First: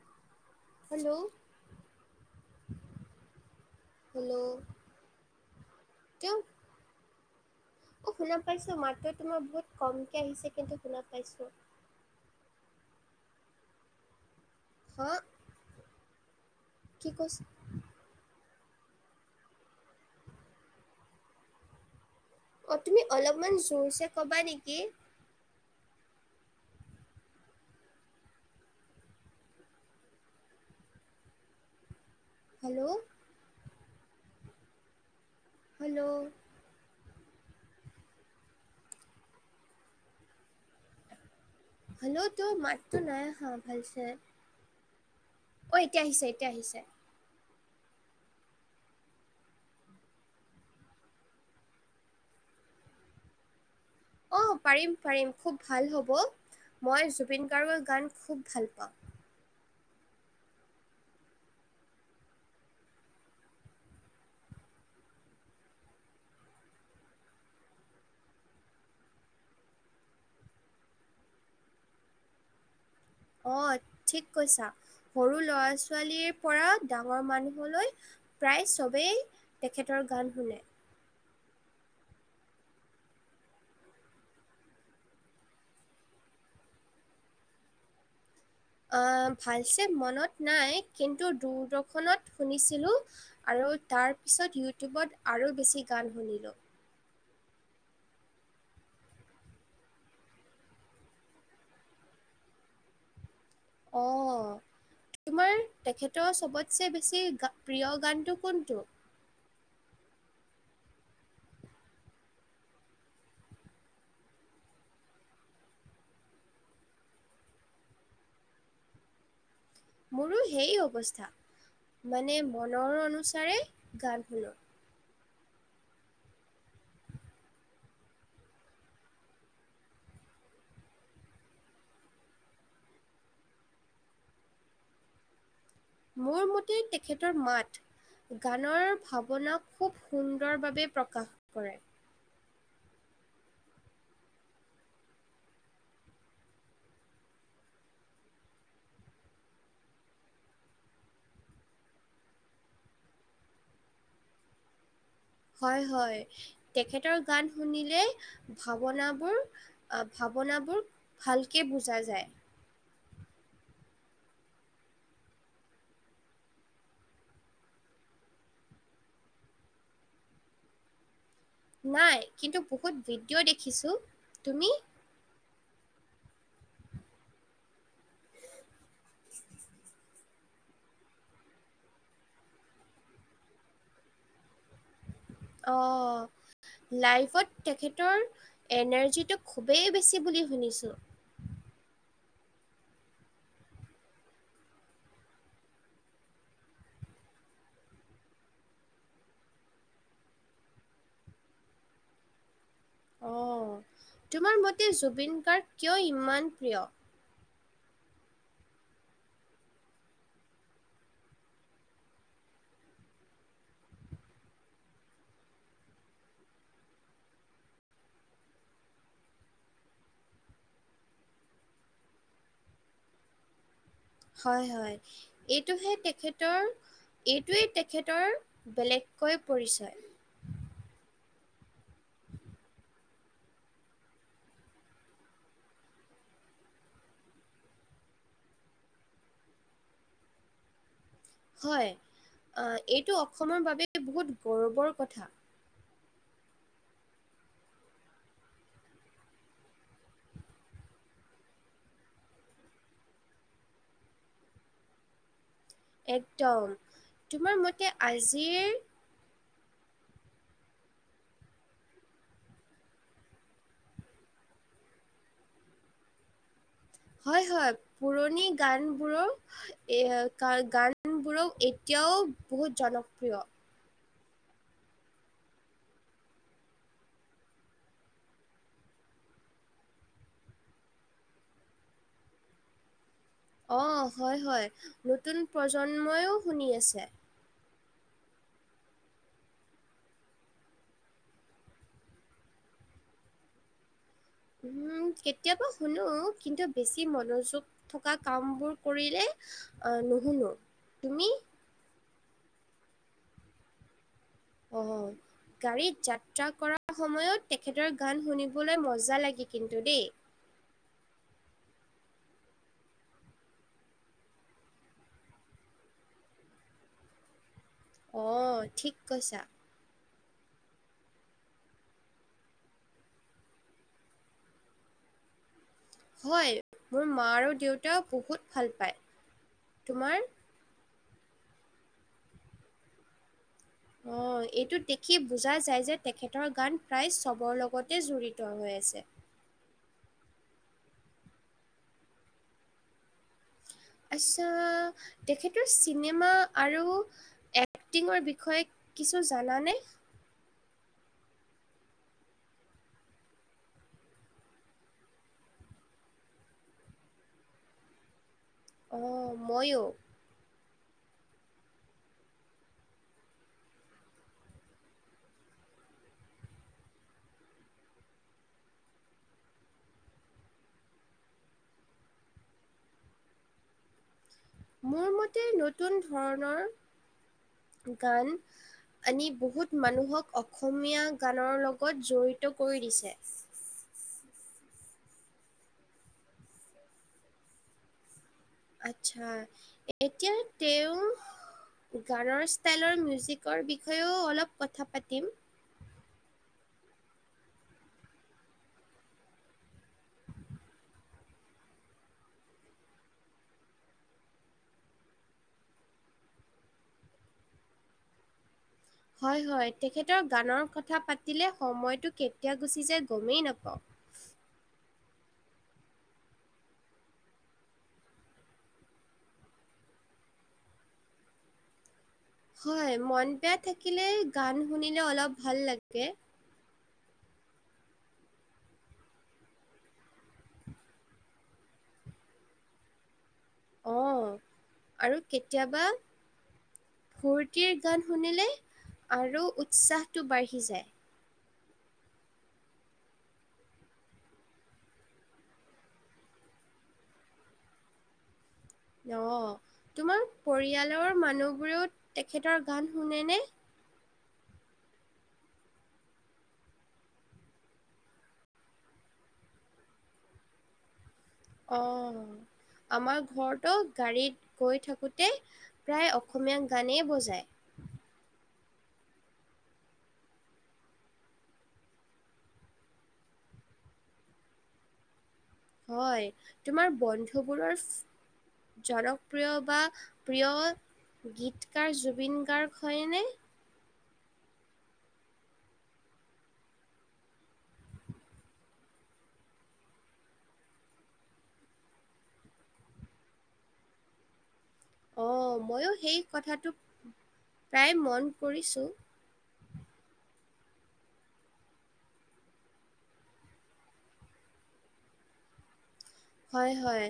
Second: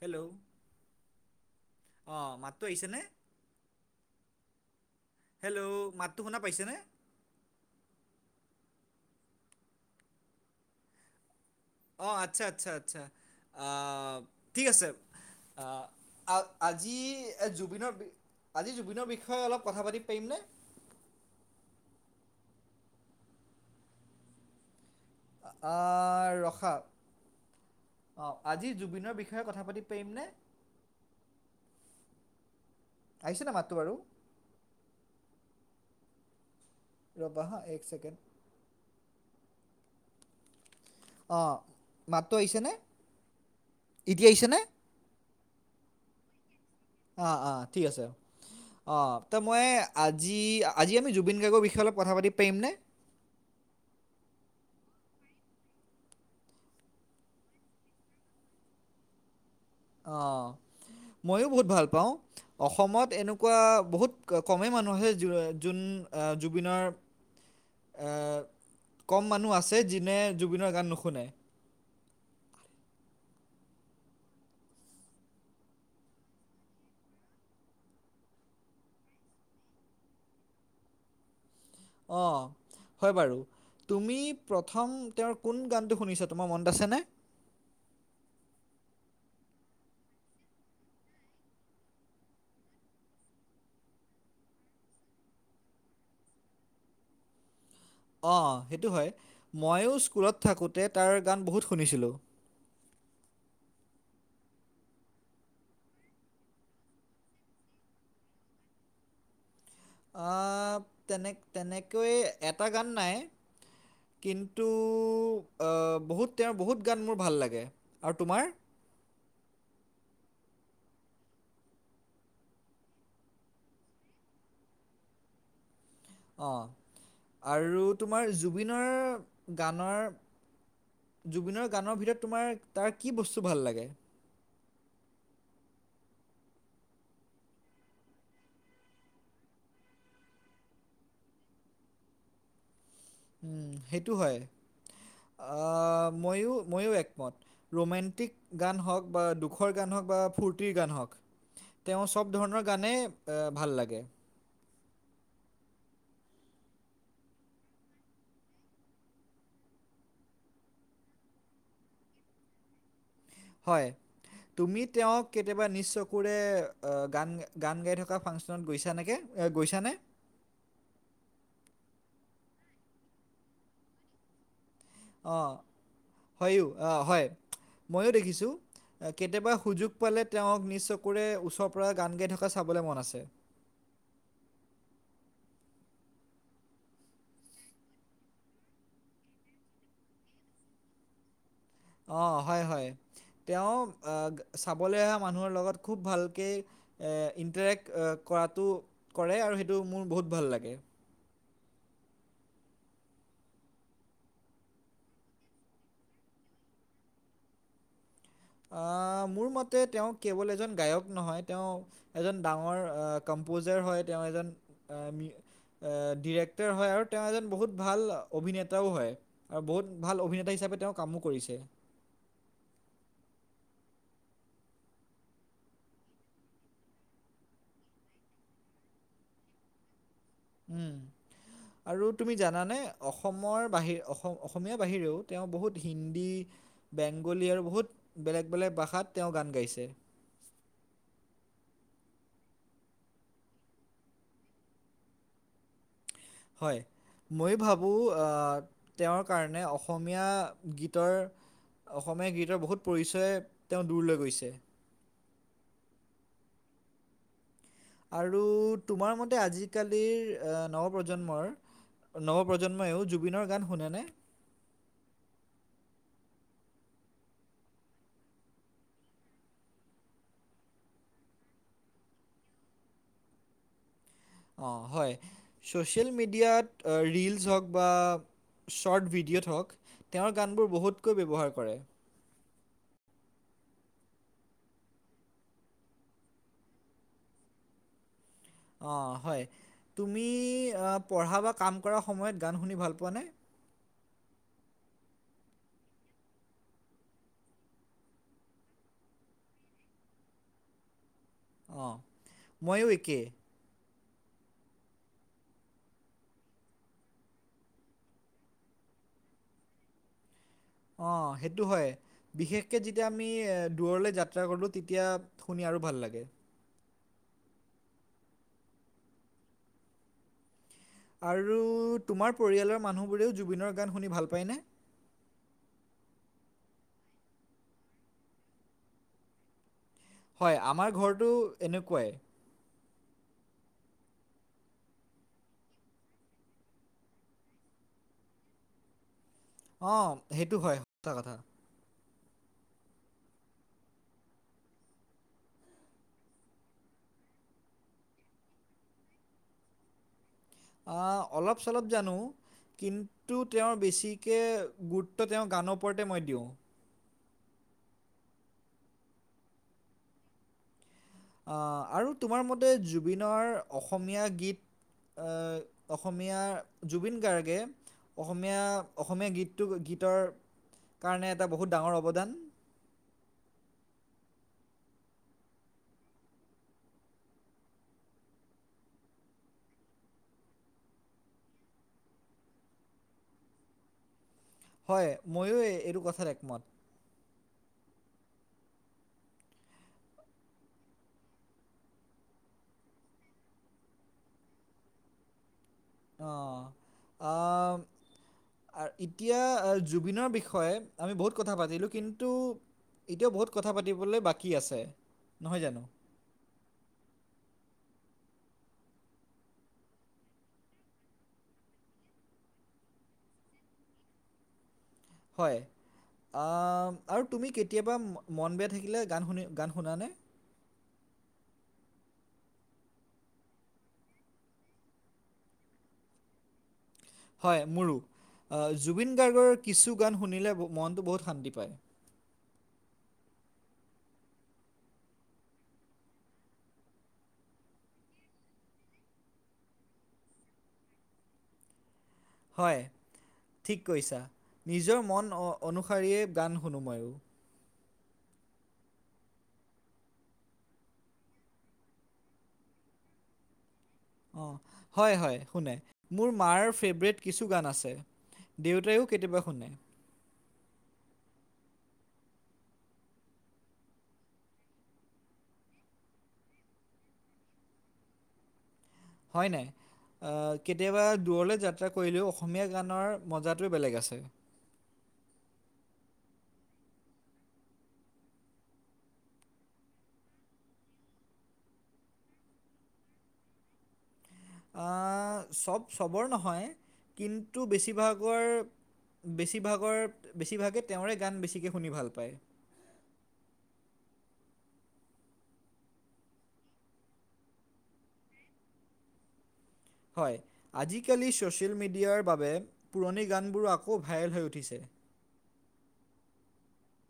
Hello hello অ মাতটো আহিছেনে। হেল্ল' হেল্ল' মাতটো শুনা তেওঁ পাইছেনে। অ শুনা পাইছো মাতটো তোমাৰ বহুত কমকে আহিছে কিন্তু শুনা পাইছো। অঁ আচ্ছা আচ্ছা আচ্ছা আ ঠিক আছে, হা আ আজি কি কৈছে এ জুবিনৰ আজি জুবিনৰ বিষয়ে অলপ কথা পাতিব পাইমনে? অ' তুমি অলপমান জোৰচে কবা নেকি? আ আ ৰখা। অঁ, আজি জুবিনৰ বিষয়ে কথা পাতিব পাইমনে? হেল্লও আহিছে নাই মাতটো বাৰু? হেল্লো ৰ'বা হা এক চেকেণ্ড। অঁ। হেলও, মাতটো তোৰ মাতটো নাই আহা ভালচে। ছেনে? অ' এতিয়া আহিছে এতিয়া আহিছে। আ আ ঠিক আছে। অঁ ত মই এ আজি, আজি আমি জুবিন গাৰ্গৰ বিষয়ে অলপ কথা পাতিব পাইমনে? অঁ পাৰিম পাৰিম। খুব ভাল হ'ব, মই জুবিন গাৰ্গৰ গান খুউব ভাল পাওঁ। অঁ, ময়ো বহুত ভাল পাওঁ। অসমত এনেকুৱা বহুত ককমে মানুহ আছে যো যোৱে যোন জুবিনৰ এ কম মানুহ আছে, যোনে জুবিনৰ গান নুশুনে। অঁহ ঠিক কৈছা। সৰু লৰা ছোৱালীৰ পৰা ডাঙৰ মানুহলৈ প্ৰায় চবেই তেখেতৰ গান শুনে। অঁ। হয় বাৰু, তুমি প্ৰথম তেওঁৰ কোন গানটো শুনিছা তোমাৰ মনত আছেনে? অঁ, ভালছে মনত নাই কিন্তু দূৰদৰ্শনত শুনিছিলোঁ আৰু তাৰপিছত ইউটিউবত আৰু বেছি গান শুনিলোঁ। অঁ সেইটো হয়। ময়ো স্কুলত থাকোঁতে তাৰ গান বহুত শুনিছিলোঁ। অ' তোমাৰ তেখেতৰ চবতছে বেছি গা প্ৰিয় গানটো কোনটো? অঁ, তেনে তেনেকৈয়ে এটা গান নাই। কিন্তু অঁ, বহুত তেওঁৰ বহুত গান মোৰ ভাল লাগে আৰু তোমাৰ? মোৰো সেই অৱস্থা। মানে মনৰ অনুসাৰে গান শুনো। অঁ। আৰু তোমাৰ জুবিনৰ গানৰ জুবিনৰ গানৰ ভিতৰত তোমাৰ তাৰ কি বস্তু ভাল লাগে? মোৰ মতে তেখেতৰ মাত। গানৰ ভাৱনা খুব সুন্দৰভাৱে প্ৰকাশ কৰে। উম সেইটো হয়। আঁহ ময়ো ময়ো একমত। ৰোমেণ্টিক গান হওঁক বা দুখৰ গান হওঁক বা ফূৰ্তিৰ গান হওঁক। তেওঁৰ চব ধৰণৰ গানেই ৱে ভাল লাগে। হয়, হয়। তেখেতৰ গান শুনিলেই ভাৱনাবোৰ অভাৱনাবোৰ ভালকে বুজা যায় হয়। তুমি তেওঁক কেতিয়াবা নিজ চকুৰে অ' গান গান গাই থকা ফাংচনত গৈছা নেকে? এ গৈছানে? নাই কিন্তু বহুত ভিডিঅ' দেখিছো, তুমি? অঁ হয়ো অ' হয়, ময়ো দেখিছোঁ। অ কেতিয়াবা সুযোগ পালে তেওঁক নিজ চকুৰে ওচৰৰ পৰা গান গাই থকা চাবলৈ মন আছে। অ। লাইফত তেখেতৰ এনাৰ্জিটো খুবেই বেছি বুলি শুনিছোঁ। অ হয় হয়, তেওঁ আ চাবলৈ অহা মানুহৰ লগত খুব ভালকে এ ইণ্টাৰেক্ট এ কৰাটো কৰে আৰু সেইটো মোৰ বহুত ভাল লাগে। অঁ, তোমাৰ মতে জুবিন গাৰ্গ কিয় ইমান প্ৰিয়? আ, মোৰ মতে তেওঁ কেৱল এজন গায়ক নহয়, তেওঁ এজন ডাঙৰ আহ কম্পজাৰ হয় তেওঁ এজন আ ডিৰেক্টৰ হয় আৰু তেওঁ এজন বহুত ভাল অভিনেতাও হয়। আৰু বহুত ভাল অভিনেতা হিচাপে তেওঁ কামো কৰিছে। হয় হয়। এইটোহে তেখেতৰ, এইটোৱেই তেখেতৰ বেলেগকৈ পৰিচয়। উম। আৰু তুমি জানানে অসমৰ বাহিৰে অসম অসমীয়া বাহিৰেও তেওঁ বহুত হিন্দী বেংগলী আৰু বহুত বেলেগ বেলেগ ভাষাত তেওঁ গান গাইছে। হয়, আ এইটো অসমৰ বাবে বহুত গৌৰৱৰ কথা। হয়, মই ভাবোঁ আ তেওঁৰ কাৰণে অসমীয়া গীতৰ অসমীয়া গীতৰ বহুত পৰিচয় তেওঁ দূৰ লৈ গৈছে। একদম তোমাৰ মতে আৰু আজিৰ তোমাৰ মতে আজি কালিৰ আ নৱ প্ৰজন্মৰ নৱপ্ৰজন্ময়ও জুবিনৰ গান শুনেনে? হয় হয়, পুৰণি গানবোৰৰ এ গা গানবোৰক এতিয়াও বহুত জনপ্ৰিয়। অঁ হয়, ছ'চিয়েল মিডিয়াত আ ৰিলচ হওক বা শ্বৰ্ট ভিডিঅ'ত হওক তেওঁৰ গানবোৰ বহুতকৈ ব্যৱহাৰ কৰে। অ হয় হয়, নতুন প্ৰজন্মইও শুনি আছে। অঁ হয়, তুমি পঢ়া বা কাম কৰাৰ সময়ত গান শুনি ভাল পোৱা নে? উম কেতিয়াবা শুনো কিন্তু বেছি মনোযোগ থকা কামবোৰ কৰিলে আহ নুশুনো, তুমি? অ, মইয়ো একে। অ [inaudible] গাড়ীত যাত্ৰা কৰাৰ সময়ত তেখেতৰ গান শুনিবলৈ মজা লাগে কিন্তু দেই। অ সেইটো হয়। বিশেষকে যেতিয়া আমি দূৰলৈ যাত্ৰা কৰো তেতিয়া শুনি আৰু ভাল লাগে। অ ঠিক কৈছা। আৰু তোমাৰ পৰিয়ালৰ মানুহবোৰেও জুবিনৰ গান শুনি ভাল পায়নে? হয়, মোৰ মা আৰু দেউতা বহুত ভাল পায়, তোমাৰ? হয়, আমাৰ ঘৰটো এনেকুৱাই। অ, এইটো দেখি বুজা যায় যে তেখেতৰ গান প্ৰায় চবৰ লগতে জড়িত হৈ আছে। অ, সেইটো হয় সচা কথা। আচছা, তেখেতৰ চিনেমা আৰু এক্টিঙৰ বিষয়ে কিছু জানানে? আ অলপ - চলপ জানো। কিন্তু তেওঁৰ বেছিকে গুৰুত্ব তেওঁৰ গানৰ ওপৰতে মই দিওঁ। অ' ময়ো। আৰু তোমাৰ মতে জুবিনৰ অসমীয়া গীত আ, অসমীয়া জুবিন গাৰ্গে অসমীয়া অসমীয়া গীতটো গীতৰ কাৰণে এটা বহুত ডাঙৰ অৱদান। মোৰ মতে নতুন ধৰণৰ গান আনি বহুত মানুহক অসমীয়া গানৰ লগত জড়িত কৰি দিছে। হয়, ময়ো এ-এইটো কথাত একমত। আচ্ছা, এতিয়া তেওঁ গানৰ ষ্টাইলৰ মিউজিকৰ বিষয়েও অলপ কথা পাতিম। অ' আ আ, এতিয়া জুবিনৰ বিষয়ে আমি বহুত কথা পাতিলোঁ কিন্তু এতিয়াও বহুত কথা পাতিবলৈ বাকী আছে নহয় জানো? হয় হয়, তেখেতৰ গানৰ কথা পাতিলে সময়টো কেতিয়া গুচি যায় গমেই নাপাওঁ। হয় আ, আৰু তুমি কেতিয়াবা মন বেয়া থাকিলে গান শুনি গান শুনানে? হয় মন বেয়া থাকিলে গান শুনিলে অলপ ভাল লাগে। হয় মোৰো। আ, জুবিন গাৰ্গৰ কিছু গান শুনিলে মনটো বহুত শান্তি পায়। অ' আৰু কেতিয়াবা ফূৰ্তিৰ গান শুনিলে আৰু উৎসাহটো বাঢ়ি যায়। হয়, ঠিক কৈছা। নিজৰ মন অনুসৰিয়ে গান শুনো মই। অ'। তোমাৰ পৰিয়ালৰ মানুহবোৰেও তেখেতৰ গান শুনেনে? হয় হয় শুনে। মোৰ মাৰ ফেভৰেট কিছু গান আছে। দেউতায়ো কেতিয়াবা শুনে। অ' আমাৰ ঘৰতো গাড়ীত গৈ থাকোতে প্ৰায় অসমীয়া গানেই বজায়। হয় নাই? আ, কেতিয়াবা দূৰলৈ যাত্ৰা কৰিলেও অসমীয়া গানৰ মজাটোয়ে বেলেগ আছে। হয়, তোমাৰ বন্ধুবোৰৰ জনপ্ৰিয় বা প্ৰিয় গীতকাৰ জুবিন গাৰ্গ হয়নে? আ, চব চবৰ নহয় কিন্তু বেছিভাগৰ বেছিভাগৰ বেছিভাগে তেওঁৰে গান বেছিকে শুনি ভাল পায়। অ' ময়ো সেই কথাটো প্ৰায় মন কৰিছোঁ। হয়, আজিকালি ছ'চিয়েল মিডিয়াৰ বাবে পুৰণি গানবোৰো আকৌ ভাইৰেল হৈ উঠিছে। হয় হয়।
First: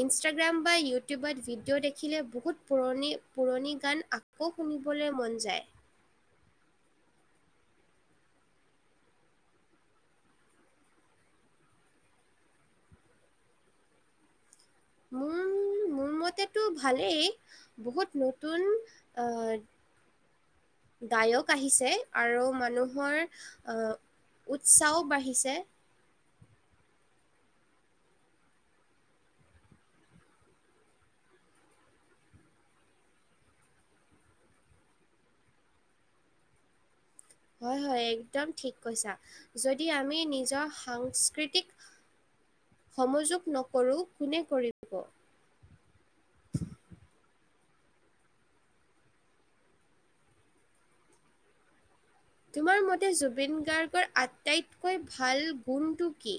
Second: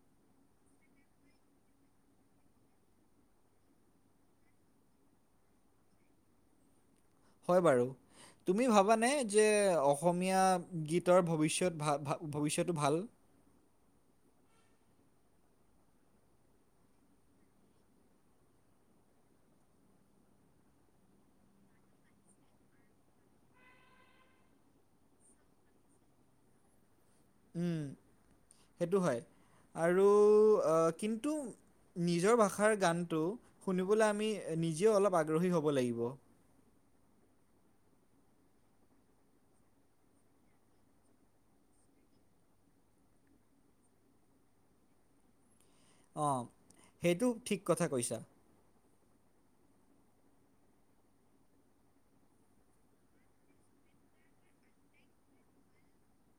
ইনষ্টাগ্ৰাম বা ইউটিউবত ভিডিঅ' দেখিলে বহুত পুৰণি পুৰণি গান আ কৌ শুনিবলৈ মন যায়। হয় বাৰু। তুমি ভাবানে যে অসমীয়া গীতৰ ভৱিষ্যত ভা-ভা ভৱিষ্যতটো ভাল মোৰ [inaudible] মোৰ মতেতো ভালেই, বহুত নতুন আ গায়ক আহিছে আৰু মানুহৰ আ উৎসাও বাঢ়িছে। উম, সেইটো হয় আৰু কিন্তু নিজৰ ভাষাৰ গানটো শুনিবলৈ আমি নিজেও অলপ আগ্ৰহী হ'ব লাগিব। হয় হয় একদম ঠিক কৈছা। যদি আমি নিজৰ সাংস্কৃতিক সমযোগ নকৰোঁ, কোনে কৰিব। অঁ সেইটো ঠিক কথা কৈছা। তোমাৰ মতে জুবিন গাৰ্গৰ আটাইতকৈ ভাল গুণটো কি?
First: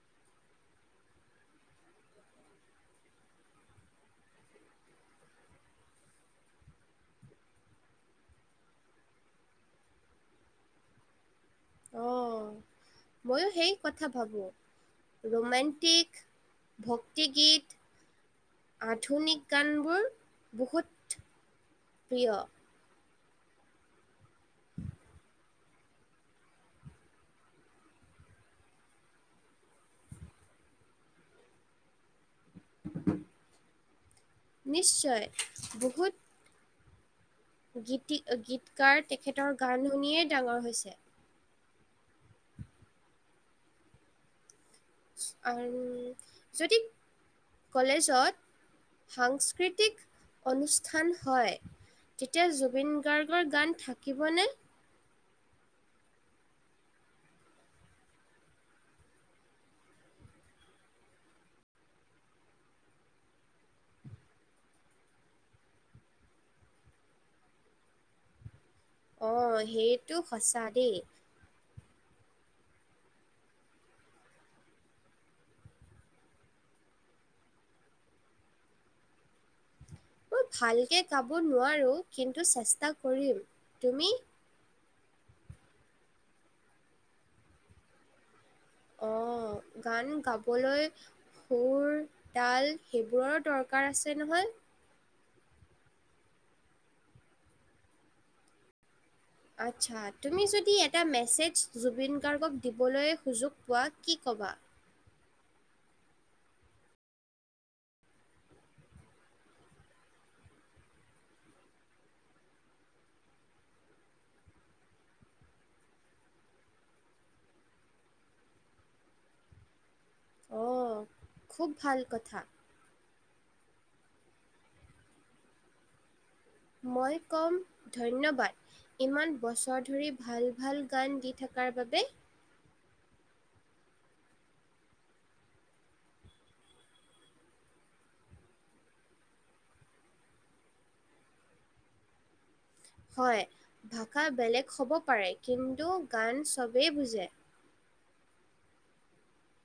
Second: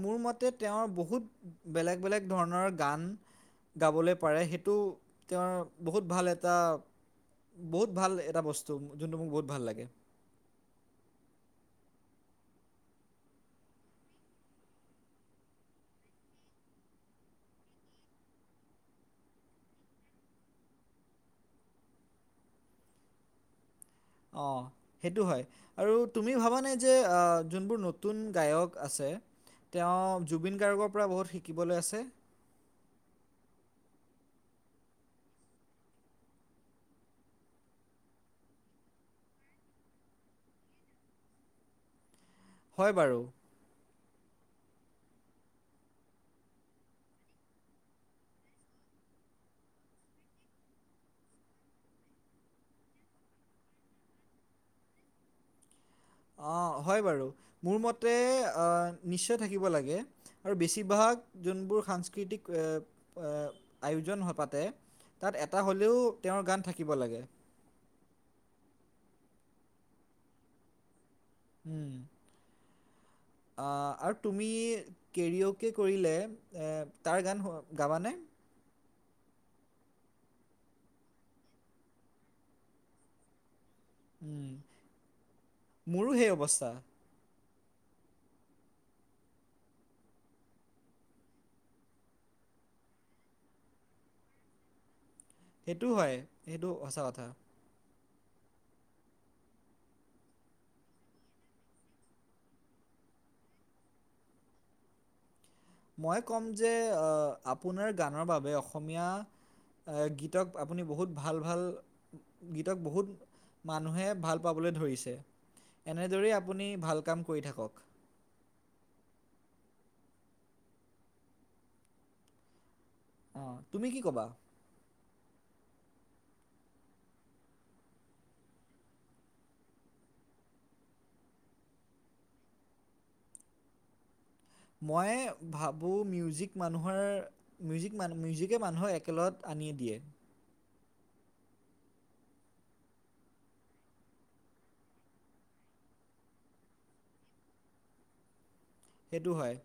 মোৰ মতে তেওঁৰ বহুত বেলেগ বেলেগ ধৰণৰ গান- গাবলৈ পাৰে সেইটো তেওঁৰ বহুত ভাল এটা- বহুত ভাল এটা বস্তু, যোনটো মোক বহুত ভাল লাগে। [unintelligible] মইয়ো সেই কথা ভাবোঁ। ৰোমেণ্টিক- ভক্তি গীত- আধুনিক গানবোৰ বহুত প্ৰিয়। অঁ সেইটো হয়। আৰু তুমি ভাবানে যে যোনবোৰ নতুন গায়ক আছে- তেওঁ জুবিন গাৰ্গৰ পৰা বহুত শিকিবলৈ আছে। নিশ্চয় বহুত- গীতি গীতকাৰ তেখেতৰ গান শুনিয়েই ডাঙৰ হৈছে। হয় বাৰু। আৰু যদি কলেজত- সাংস্কৃতিক অনুষ্ঠান হয়, - তেতিয়া জুবিন গাৰ্গৰ গান থাকিবনে? অঁ হয় বাৰু, মোৰ মতে নিশ্চয় থাকিব লাগে। আৰু বেছিভাগ যোনবোৰ সাংস্কৃতিক এ এ আয়োজন পাতে- তাত এটা হ'লেও তেওঁৰ গান থাকিব লাগে। অঁ সেইটো সঁচা দেই। উম। আৰু তুমি কেৰিয়'কে কৰিলে তাৰ গান গাবানে? মই ভালকে কাব নোৱাৰো কিন্তু চেষ্টা কৰিম। তুমি? উম মোৰো সেই অৱস্থা। অঁ গান গাবলৈ- সুৰ, তাল সেইবোৰৰো দৰকাৰ আছে নহয়। সেইটোও হয়, সেইটো সঁচা কথা। আচ্ছা তুমি যদি এটা মেছেজ জুবিন গাৰ্গক দিবলৈ সুযোগ পোৱা কি ক'বা? মই ক'ম যে অঁ আপোনাৰ গানৰ বাবে অসমীয়া- গীতক আপুনি বহুত ভাল ভাল- গীতক বহুত মানুহে ভাল পাবলৈ ধৰিছে। এনেদৰেই আপুনি ভাল কাম কৰি থাকক। অঁ খুব ভাল কথা। অঁ তুমি কি কবা? মই ক'ম ধন্যবাদ। ইমান বছৰ ধৰি ভাল ভাল গান দি থকাৰ বাবে। মই ভাবোঁ মিউজিক মানুহৰ- মিউজিক মান মিউজিকে মানুহক একেলগত আনিয়ে দিয়ে। হয়, ভাষা বেলেগ হ'ব পাৰে কিন্তু গান চবেই বুজে। সেইটো হয়।